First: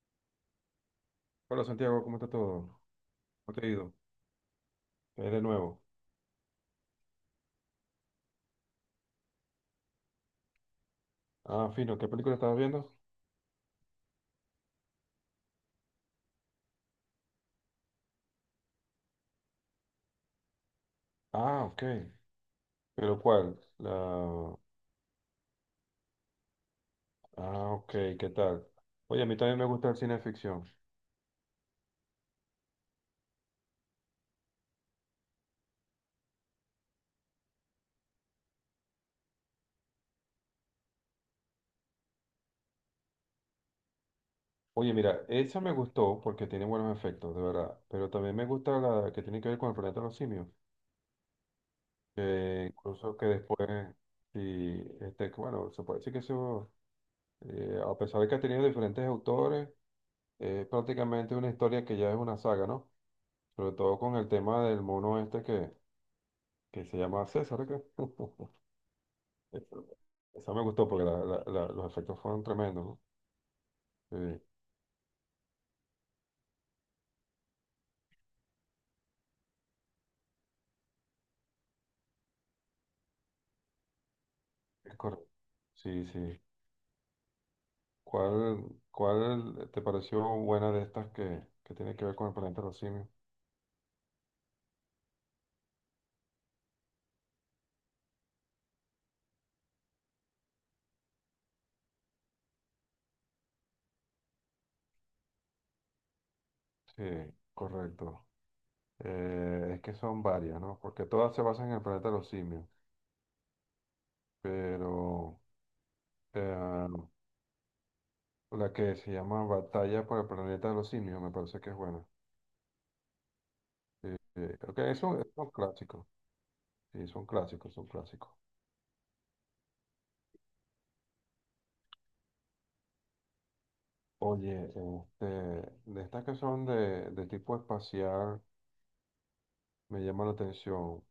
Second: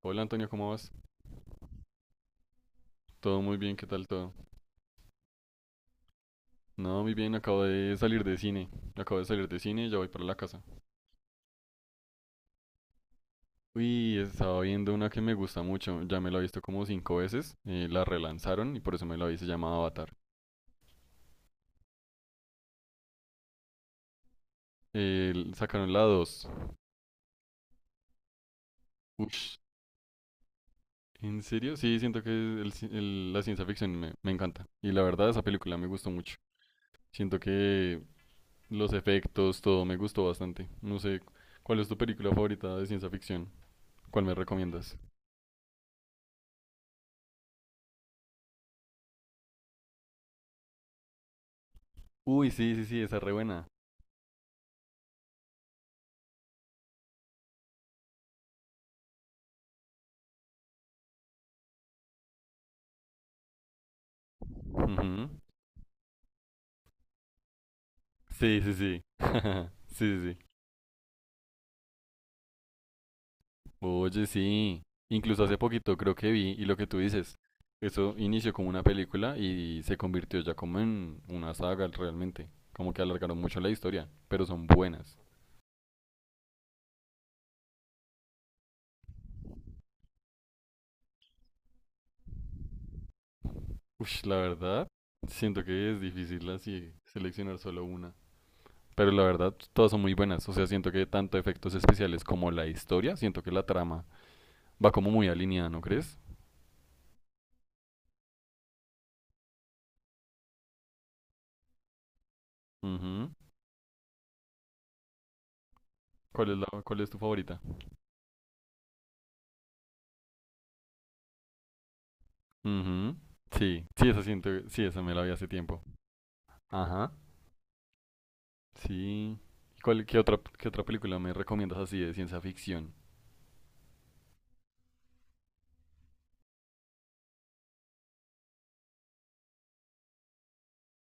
Hola Antonio, ¿cómo vas? Hola Santiago, ¿cómo está todo? Todo ¿Cómo muy te ha bien, ¿qué ido? tal todo? De nuevo. No, muy bien, acabo de salir de cine. Acabo de salir de cine y ya voy para la casa. Ah, fino, ¿qué película estabas viendo? Uy, estaba viendo una que me gusta mucho. Ya me la he visto como cinco veces. La relanzaron y por eso me la vi, se llama Avatar. Ah, ok. ¿Pero cuál? Sacaron la dos. Ah, ok, ¿qué tal? Oye, a mí también Ush, me gusta el cine de ficción. ¿en serio? Sí, siento que la ciencia ficción me encanta. Y la verdad, esa película me gustó mucho. Siento que los efectos, todo me gustó bastante. No sé, ¿cuál es tu película favorita de ciencia ficción? ¿Cuál me Oye, recomiendas? mira, esa me gustó porque tiene buenos efectos, de verdad. Pero también me gusta la que tiene que ver con el planeta de los simios. Uy, Que sí, sí, sí, esa incluso es que re buena. después, sí, este, que bueno, se puede decir que eso, a pesar de que ha tenido diferentes autores, es prácticamente una historia que ya es una saga, ¿no? Sobre todo con el tema del mono Ujú. este que se llama César acá. Sí, sí, sí. Esa Sí, sí, sí. esa me gustó porque los efectos fueron tremendos, ¿no? Oye, Sí, sí. Incluso hace poquito creo que vi, y lo que tú dices, eso inició como una película y se convirtió ya como en una saga realmente. Como que alargaron mucho la historia, pero son es buenas. correcto. Sí, sí. ¿Cuál, cuál te pareció buena de estas que tiene que ver con el planeta de los simios? Uy, la verdad, siento que es difícil así seleccionar solo una. Pero la verdad, todas son muy buenas. O sea, siento que tanto efectos especiales como la historia, siento que la trama va como muy alineada, ¿no crees? Sí, correcto. Es que son varias, ¿no? Porque todas se basan en el planeta de los simios, Ujú. pero ¿Cuál es la, eh, cuál es tu favorita? la que se llama Batalla por el planeta de los simios me parece que es buena. Ujú. Sí, sí, esa siento, Ok, sí, esa me eso la es vi hace un tiempo. clásico. Sí, Ajá, son clásicos, son clásicos. sí. ¿Y qué otra película me recomiendas así de ciencia ficción? Oye, este, de estas que son de tipo espacial, me llama la atención.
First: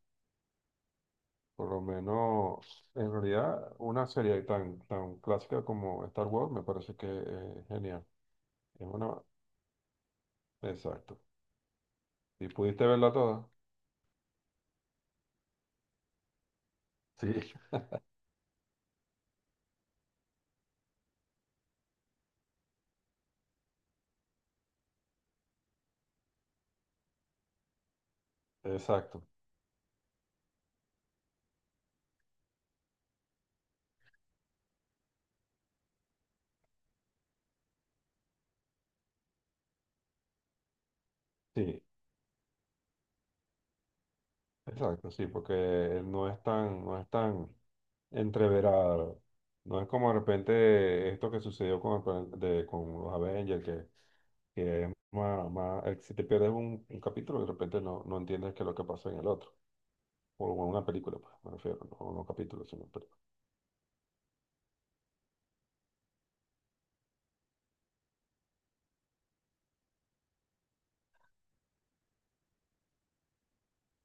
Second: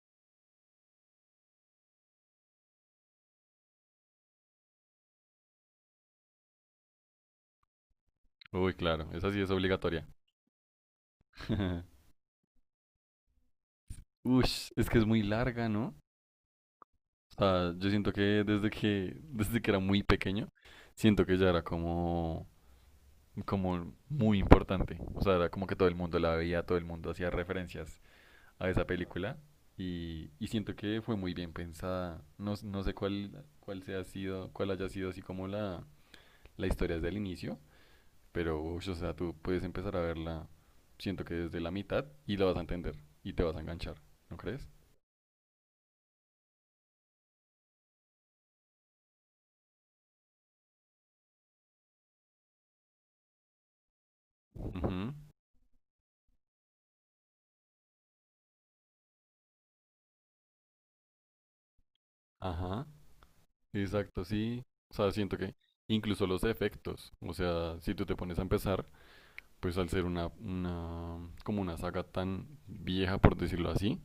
Por lo menos, en realidad, una serie tan clásica como Star Wars me parece que es genial. Uy, Es claro, una... esa sí es obligatoria. Exacto. ¿Y pudiste verla toda? Ush, es que es muy larga, ¿no? O Sí. sea, yo siento que desde que era muy pequeño, siento que ya era como, como muy importante. O sea, era como que todo el mundo la veía, todo el mundo hacía referencias a esa Exacto. película y siento que fue muy bien pensada. No, no sé cuál haya sido así como la historia desde el inicio, pero ush, o sea, tú puedes empezar a verla, siento que desde la Sí. mitad y la vas a entender y te vas a enganchar, ¿no crees? Exacto, sí, porque no es tan entreverada. No es como de repente esto que sucedió con, el plan- de, con los Avengers, que Ujú. es más, si te pierdes un capítulo, de repente no entiendes qué es lo que pasó en el otro. O en una película, pues, me refiero, no capítulos, sino Ajá, película. exacto, sí. O sea, siento que incluso los efectos, o sea, si tú te pones a empezar, pues al ser como una saga tan vieja, por decirlo así,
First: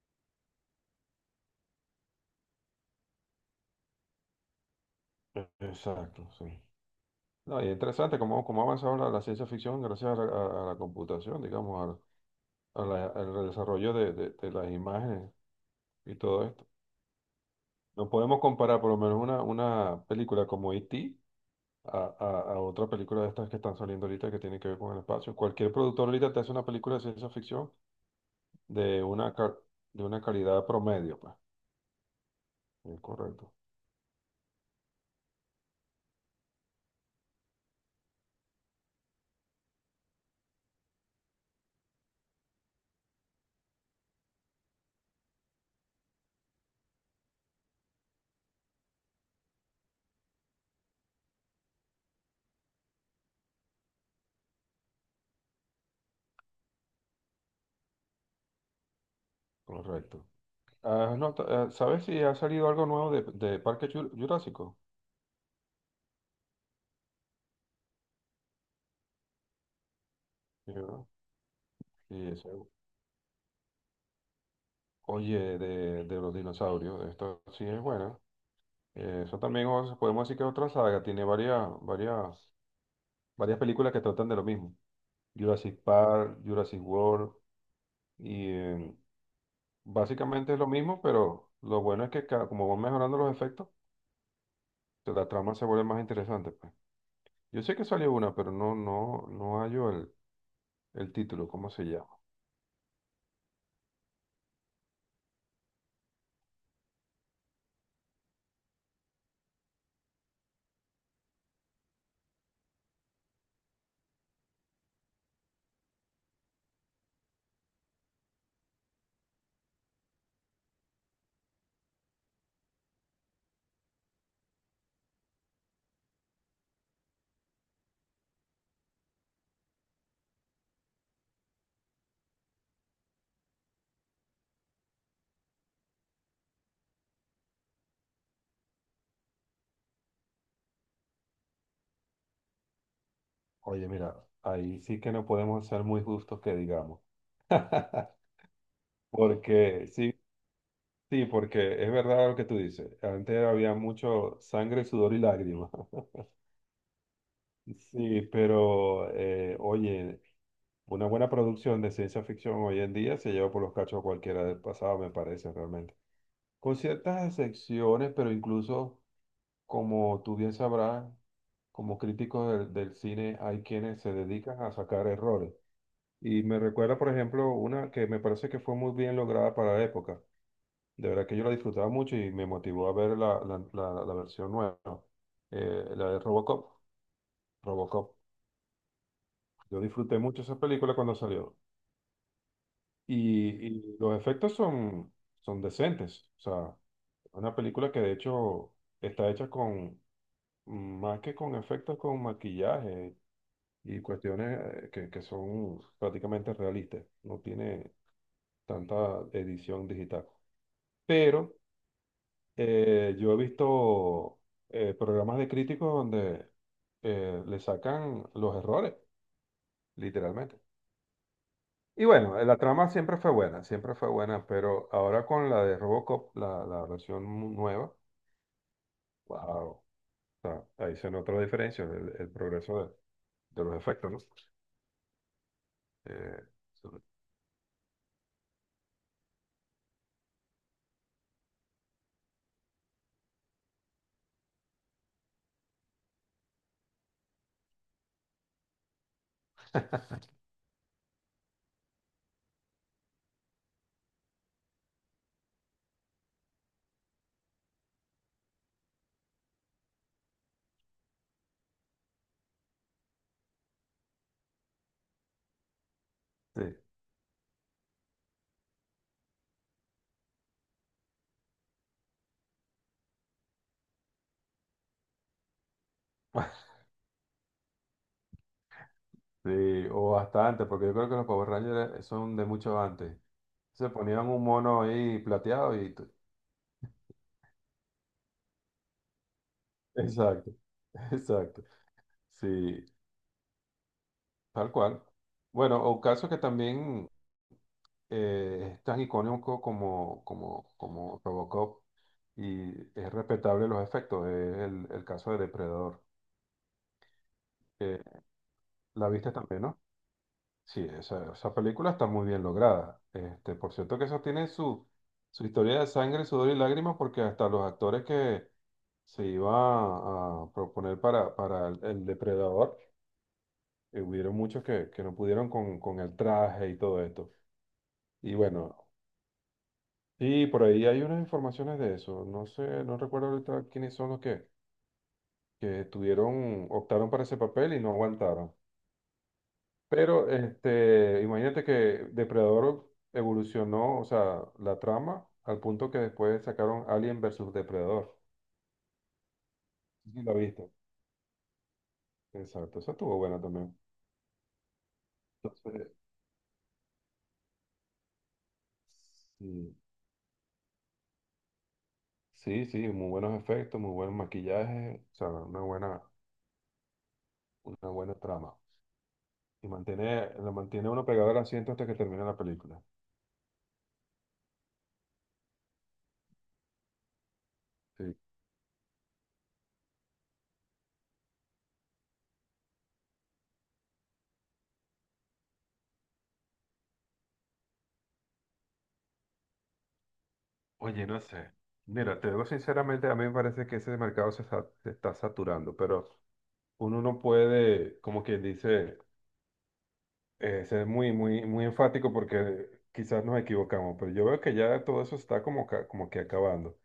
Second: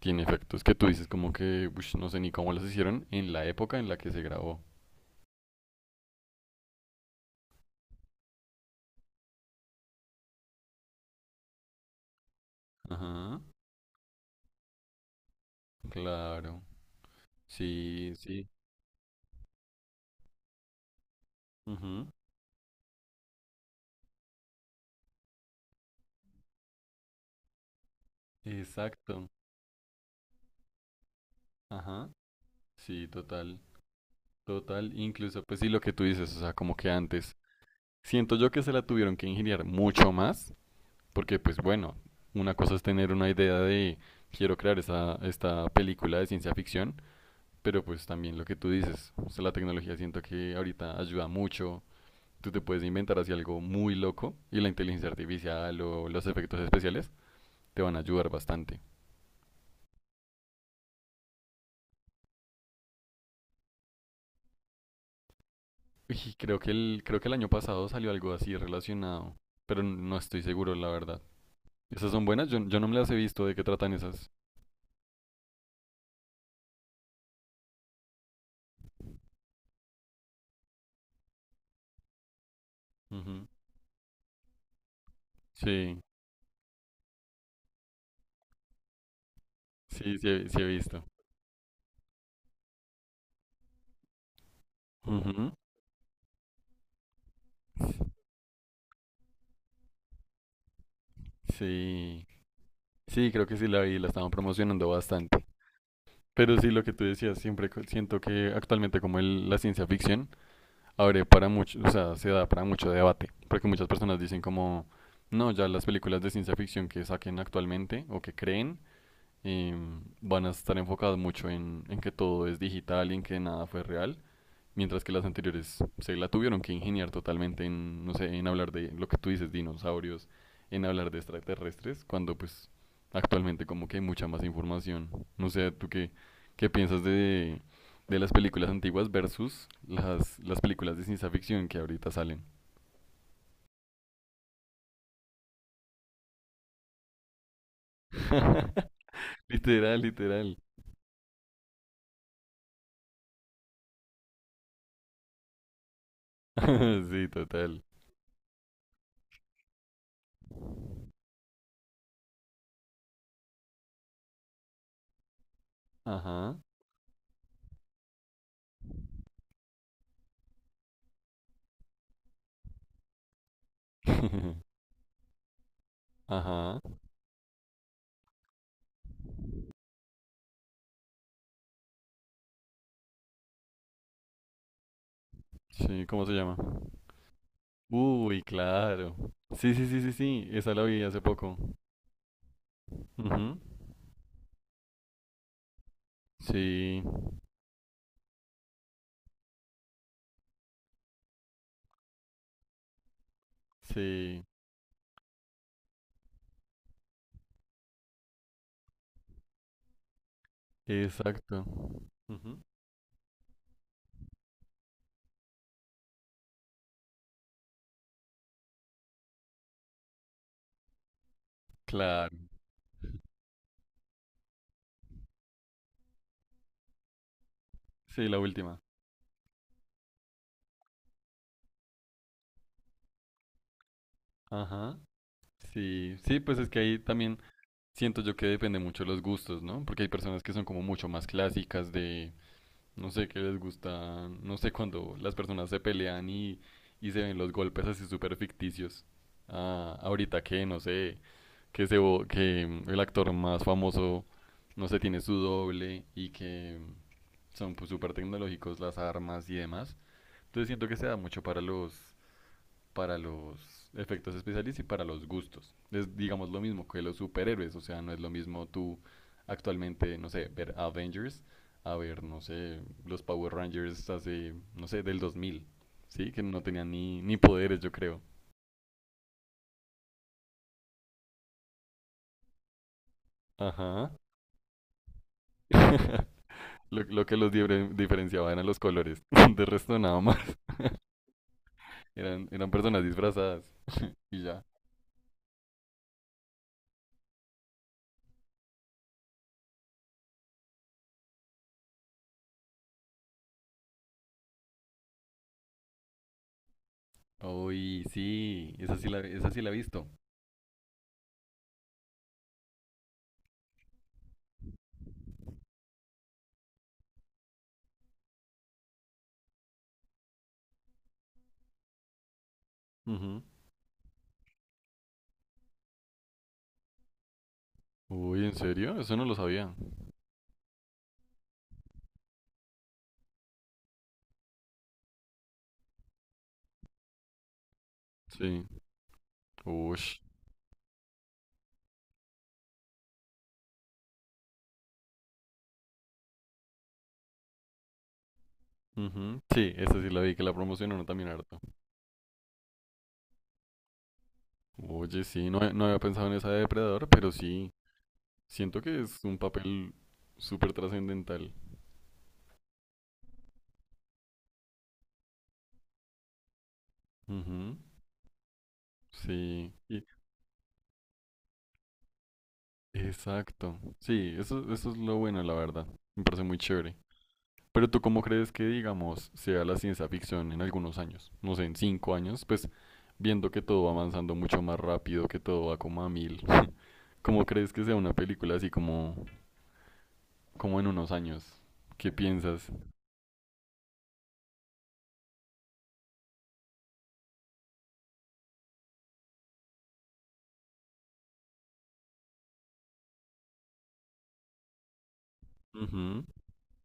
tiene efectos que tú dices como que, ush, no sé ni cómo los hicieron en la época en la que se grabó. Exacto, sí. No, y interesante cómo ha avanzado la ciencia ficción gracias a la computación, digamos, al, a la- Ajá, al desarrollo de las imágenes y todo claro. esto. No Sí, podemos sí. comparar por lo menos una película como E.T. Ujú. A, a, a otra película de estas que están saliendo ahorita que tienen que ver con el espacio. Cualquier productor ahorita te hace una película de ciencia ficción de Exacto. una, ca- de una calidad promedio, pues. Ajá. Sí, Correcto, total. Total. Incluso, pues sí, lo que tú dices, o sea, como que antes. Siento yo que se la tuvieron que ingeniar mucho más, porque pues bueno, una cosa es tener una idea de quiero crear esta película de ciencia ficción, pero pues también lo que tú dices, o sea, la tecnología siento que ahorita ayuda mucho. Tú te puedes inventar así algo muy loco y la inteligencia artificial o los efectos especiales te van a ayudar bastante. correcto. Ah, no, ¿sabes si ha salido algo nuevo de Parque Jurásico? Y creo que el año pasado salió algo así relacionado, pero no estoy Sí, seguro, la ¿verdad? verdad. ¿Esas Sí, son buenas? Yo no me las he visto. ¿De qué tratan esas? Oye, de los dinosaurios, esto sí es bueno. Eso también podemos decir que es otra saga, tiene varias, varias, Ujú. varias películas que tratan de lo mismo. Jurassic Sí, Park, Jurassic World, y sí, sí, básicamente es sí he lo mismo, visto. pero lo bueno es que como van mejorando los efectos, que la Ujú. trama se vuelve más interesante, pues. Yo sé que salió una, pero no hallo el título, ¿cómo se llama? Sí, sí, creo que sí la vi, la estaban promocionando bastante. Pero sí, lo que tú decías, siempre siento que actualmente como la ciencia ficción abre para mucho, o sea, se da para mucho debate, porque muchas personas dicen como, no, ya las películas de ciencia ficción que saquen actualmente o que creen van a estar enfocadas mucho en que todo es digital y en que nada fue real. Mientras que las anteriores se la tuvieron que ingeniar totalmente en, no sé, en hablar de lo que tú dices, dinosaurios, en hablar de extraterrestres, cuando pues actualmente como que hay mucha más información. No sé, ¿tú qué piensas de las películas antiguas versus las películas de ciencia ficción que ahorita salen? Oye, mira, ahí sí que no podemos ser muy justos que digamos. Porque, Literal, sí, literal. sí, porque es verdad lo que tú dices. Antes había mucho sangre, sudor y lágrimas. Sí, total. Sí, pero oye, una buena producción de ciencia ficción hoy en día se lleva por los cachos a cualquiera del pasado, me parece realmente. Ajá. Con ciertas excepciones, pero incluso, como tú bien sabrás, como críticos del cine hay quienes se dedican a sacar errores. Y me Ajá. recuerda, por ejemplo, una que me parece que fue muy bien lograda para la época. De verdad que yo la disfrutaba mucho y me motivó a ver la versión nueva, Sí, la de ¿cómo se llama? Robocop. Robocop. Uy, claro. Sí, Yo sí, sí, sí, disfruté mucho sí. esa Esa la película vi cuando hace salió. poco. Y, Ujú. y los efectos son decentes. O sea, Sí, una película que de hecho está hecha con, más que con efectos, con maquillaje y sí, cuestiones que son prácticamente realistas. No tiene tanta edición digital. Pero exacto. Ujú. Yo he visto programas de críticos donde le sacan los errores, literalmente. Y bueno, Claro, la trama siempre fue buena, pero ahora con la de Robocop, la versión nueva, sí, la última. wow, o sea, ahí se nota la diferencia, el progreso de los efectos, ¿no? Ajá. Sí, sí, Eh, pues es que ahí sobre- también siento yo que depende mucho de los gustos, ¿no? Porque hay personas que son como mucho más clásicas de, no sé qué les gusta, no sé cuando las personas se pelean y se ven los golpes así súper ficticios. Ah, ahorita que, no sé, que, se, el actor más famoso, no sé, tiene su doble y que son pues, súper tecnológicos las armas y demás. Entonces siento que se da mucho para los efectos especiales y para los gustos. Es, digamos, lo sí, mismo que los superhéroes. O sea, no es lo mismo tú actualmente, no sé, ver Avengers, a ver, no sé, los Power Rangers hace, no sé, del 2000, ¿sí? Que no tenían ni poderes, yo creo. sí, o bastante, porque yo creo que los Power Rangers son de mucho antes. Se Ajá. ponían un mono ahí plateado. Lo que los diferenciaba eran los colores. De resto, nada más. Exacto, exacto. Eran, eran Sí, personas disfrazadas. Y ya. tal cual. Bueno, un caso que también es tan icónico como Robocop y es respetable los efectos, es el caso de Depredador. Eh, Uy, sí, ¿La viste esa sí también, la he no? visto. Sí, esa película está muy bien lograda. Este, por cierto que eso tiene su historia de sangre, sudor y lágrimas, porque hasta los actores que se iba a proponer para el depredador, Ujú. Hubieron muchos que no pudieron con el traje y todo esto. Y Uy, ¿en bueno, serio? Eso no lo sabía. sí, por ahí hay unas informaciones de eso. No sé, no recuerdo ahorita quiénes son los que tuvieron, optaron para ese papel y no aguantaron. Sí. Ush. Pero este, imagínate que Depredador evolucionó, o sea, la trama, al punto que después sacaron Alien versus Depredador. Ujú. Sí, esa sí Sí, la sí, vi lo que la viste. promocionaron también harto. Exacto, eso estuvo bueno también. Oye, sí, no, no Entonces, había pensado en esa de Depredador, pero sí, siento que es un sí, papel súper trascendental. sí, sí, muy buenos efectos, muy buen maquillaje, o sea, Ujú. una buena trama. Y Sí, y- mantiene, lo mantiene uno pegado al asiento hasta que termina la película. exacto. Sí, eso es lo bueno, la verdad. Me parece muy chévere. Pero tú, Sí. ¿cómo crees que, digamos, sea la ciencia ficción en algunos años? No sé, en cinco años, pues viendo que todo va avanzando mucho más rápido, que todo va como a mil. ¿Cómo crees que sea una película así como en Oye, unos no años? sé. ¿Qué Mira, te digo piensas? sinceramente, a mí me parece que ese mercado se está saturando, pero uno no puede, como quien dice, ser muy enfático porque quizás nos equivocamos, pero yo veo que ya todo eso está como que Ujú. acabando.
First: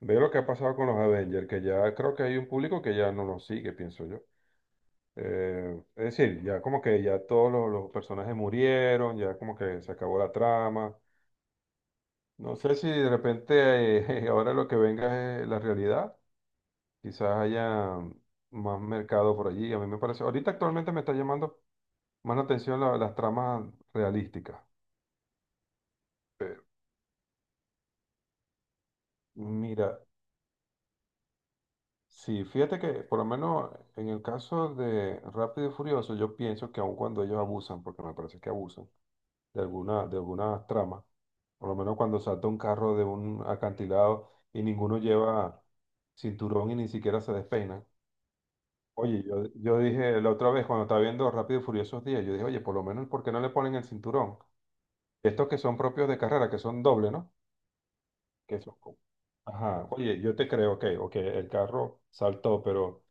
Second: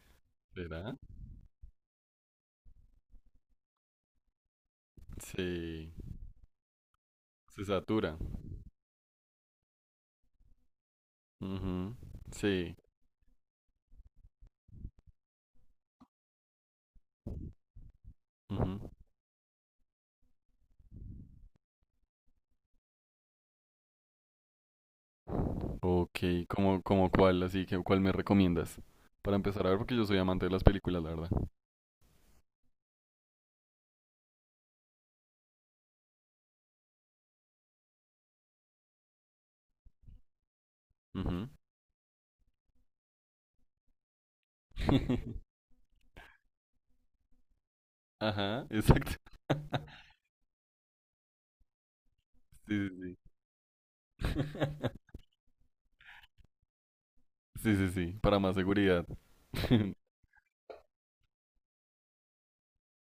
Veo lo que ha pasado con ¿Será? los Avengers, que ya creo que hay un público que ya no los sigue, pienso yo. Sí, Es decir, ya como que ya todos se los satura. personajes murieron, ya como que se acabó la trama. Ujú. No sé Sí. si de repente ahora lo que venga es la realidad. Quizás haya más Ujú. mercado por allí. A mí me parece, ahorita actualmente me está llamando más la atención las tramas realísticas. Ok, cómo cuál? Así que, ¿cuál me recomiendas? Para empezar a ver, porque yo Mira, soy amante de las películas, la verdad. sí, fíjate que por lo menos en el caso de Rápido y Furioso, yo pienso que aun cuando ellos abusan, porque me parece que abusan de algunas tramas, Ujú. por lo menos cuando salta un carro de un acantilado y ninguno lleva cinturón y ni siquiera se despeina. Ajá, exacto. Oye, yo dije la otra vez cuando estaba viendo Rápido y Furiosos 10, yo dije, oye, por lo Sí, sí, menos, sí. ¿por qué no le ponen el cinturón? Estos que son propios de carrera, que son doble, ¿no? Sí, sí, sí, para más Que son como- seguridad. Ajá, oye, yo te creo, ok, ok, el carro saltó, pero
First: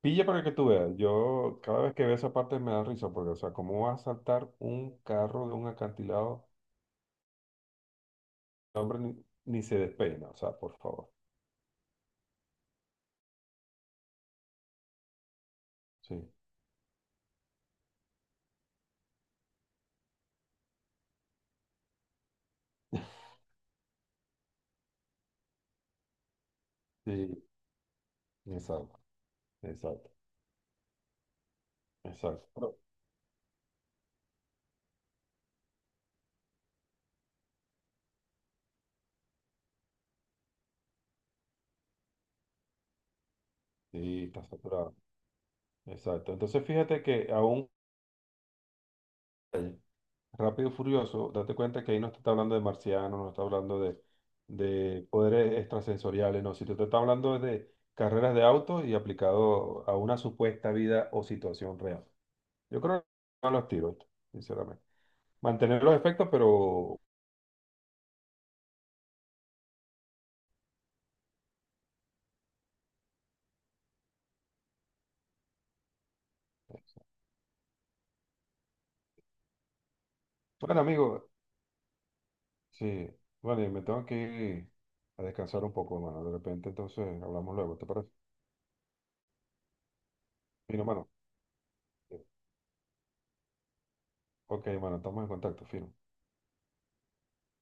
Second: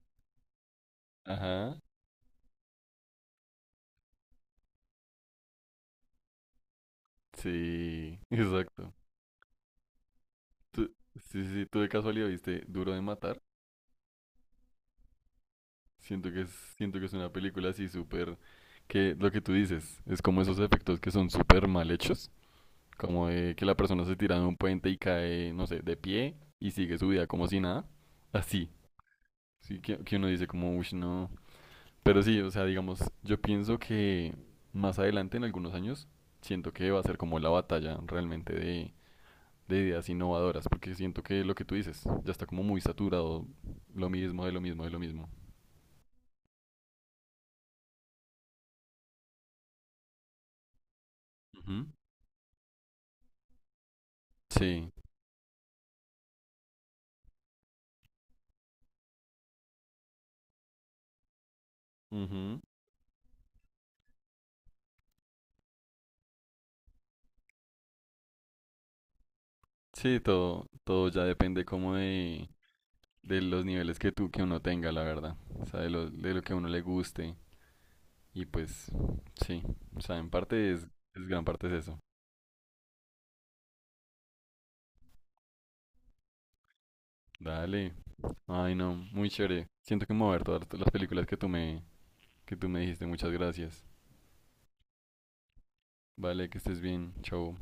pilla para que tú veas. Yo Ajá, cada vez que veo esa parte me da risa, porque, o sea, ¿cómo va a saltar un carro de un acantilado? sí, El exacto. hombre ni se despeina, o sea, por Tú- favor. sí, sí, sí, tú de casualidad viste Duro de Matar. Sí, Siento que es, siento que es una película así súper, que lo que tú dices, es como esos efectos que son súper mal hechos, como de que la persona se tira de un puente y cae, no sé, de pie y sigue su vida sí, como si nada, así, exacto, sí, exacto, que uno dice como, uff, no. Pero sí, exacto. o sea, digamos, yo pienso que más adelante, en algunos años, siento que va a ser como la batalla realmente de ideas innovadoras, porque siento que lo que tú dices ya está como muy saturado, lo Sí, está mismo, de lo mismo, de saturado, lo mismo. exacto. Entonces, fíjate que aún. Rápido y Furioso, date cuenta Ujú. que ahí no te está hablando de marcianos, no está hablando de, Sí. de poderes extrasensoriales, no, si te está hablando de carreras de autos y aplicado a una supuesta vida o situación real. Yo creo que no los tiros, sinceramente. Mantener los efectos, pero Sí, todo ya depende como de los niveles que tú, que uno tenga, la verdad. O sea, de de lo que a uno le guste. Y pues, sí. O sea, en parte bueno, es amigo, gran parte es eso. sí, vale, me tengo que ir a descansar un poco, hermano. De repente, entonces hablamos luego, ¿te Dale. parece? Ay, no, muy chévere. Siento que me voy a ver todas Fino, las hermano. películas que que tú me dijiste. Muchas gracias. Ok, hermano, estamos en contacto, fino. Vale, que estés bien. Chau.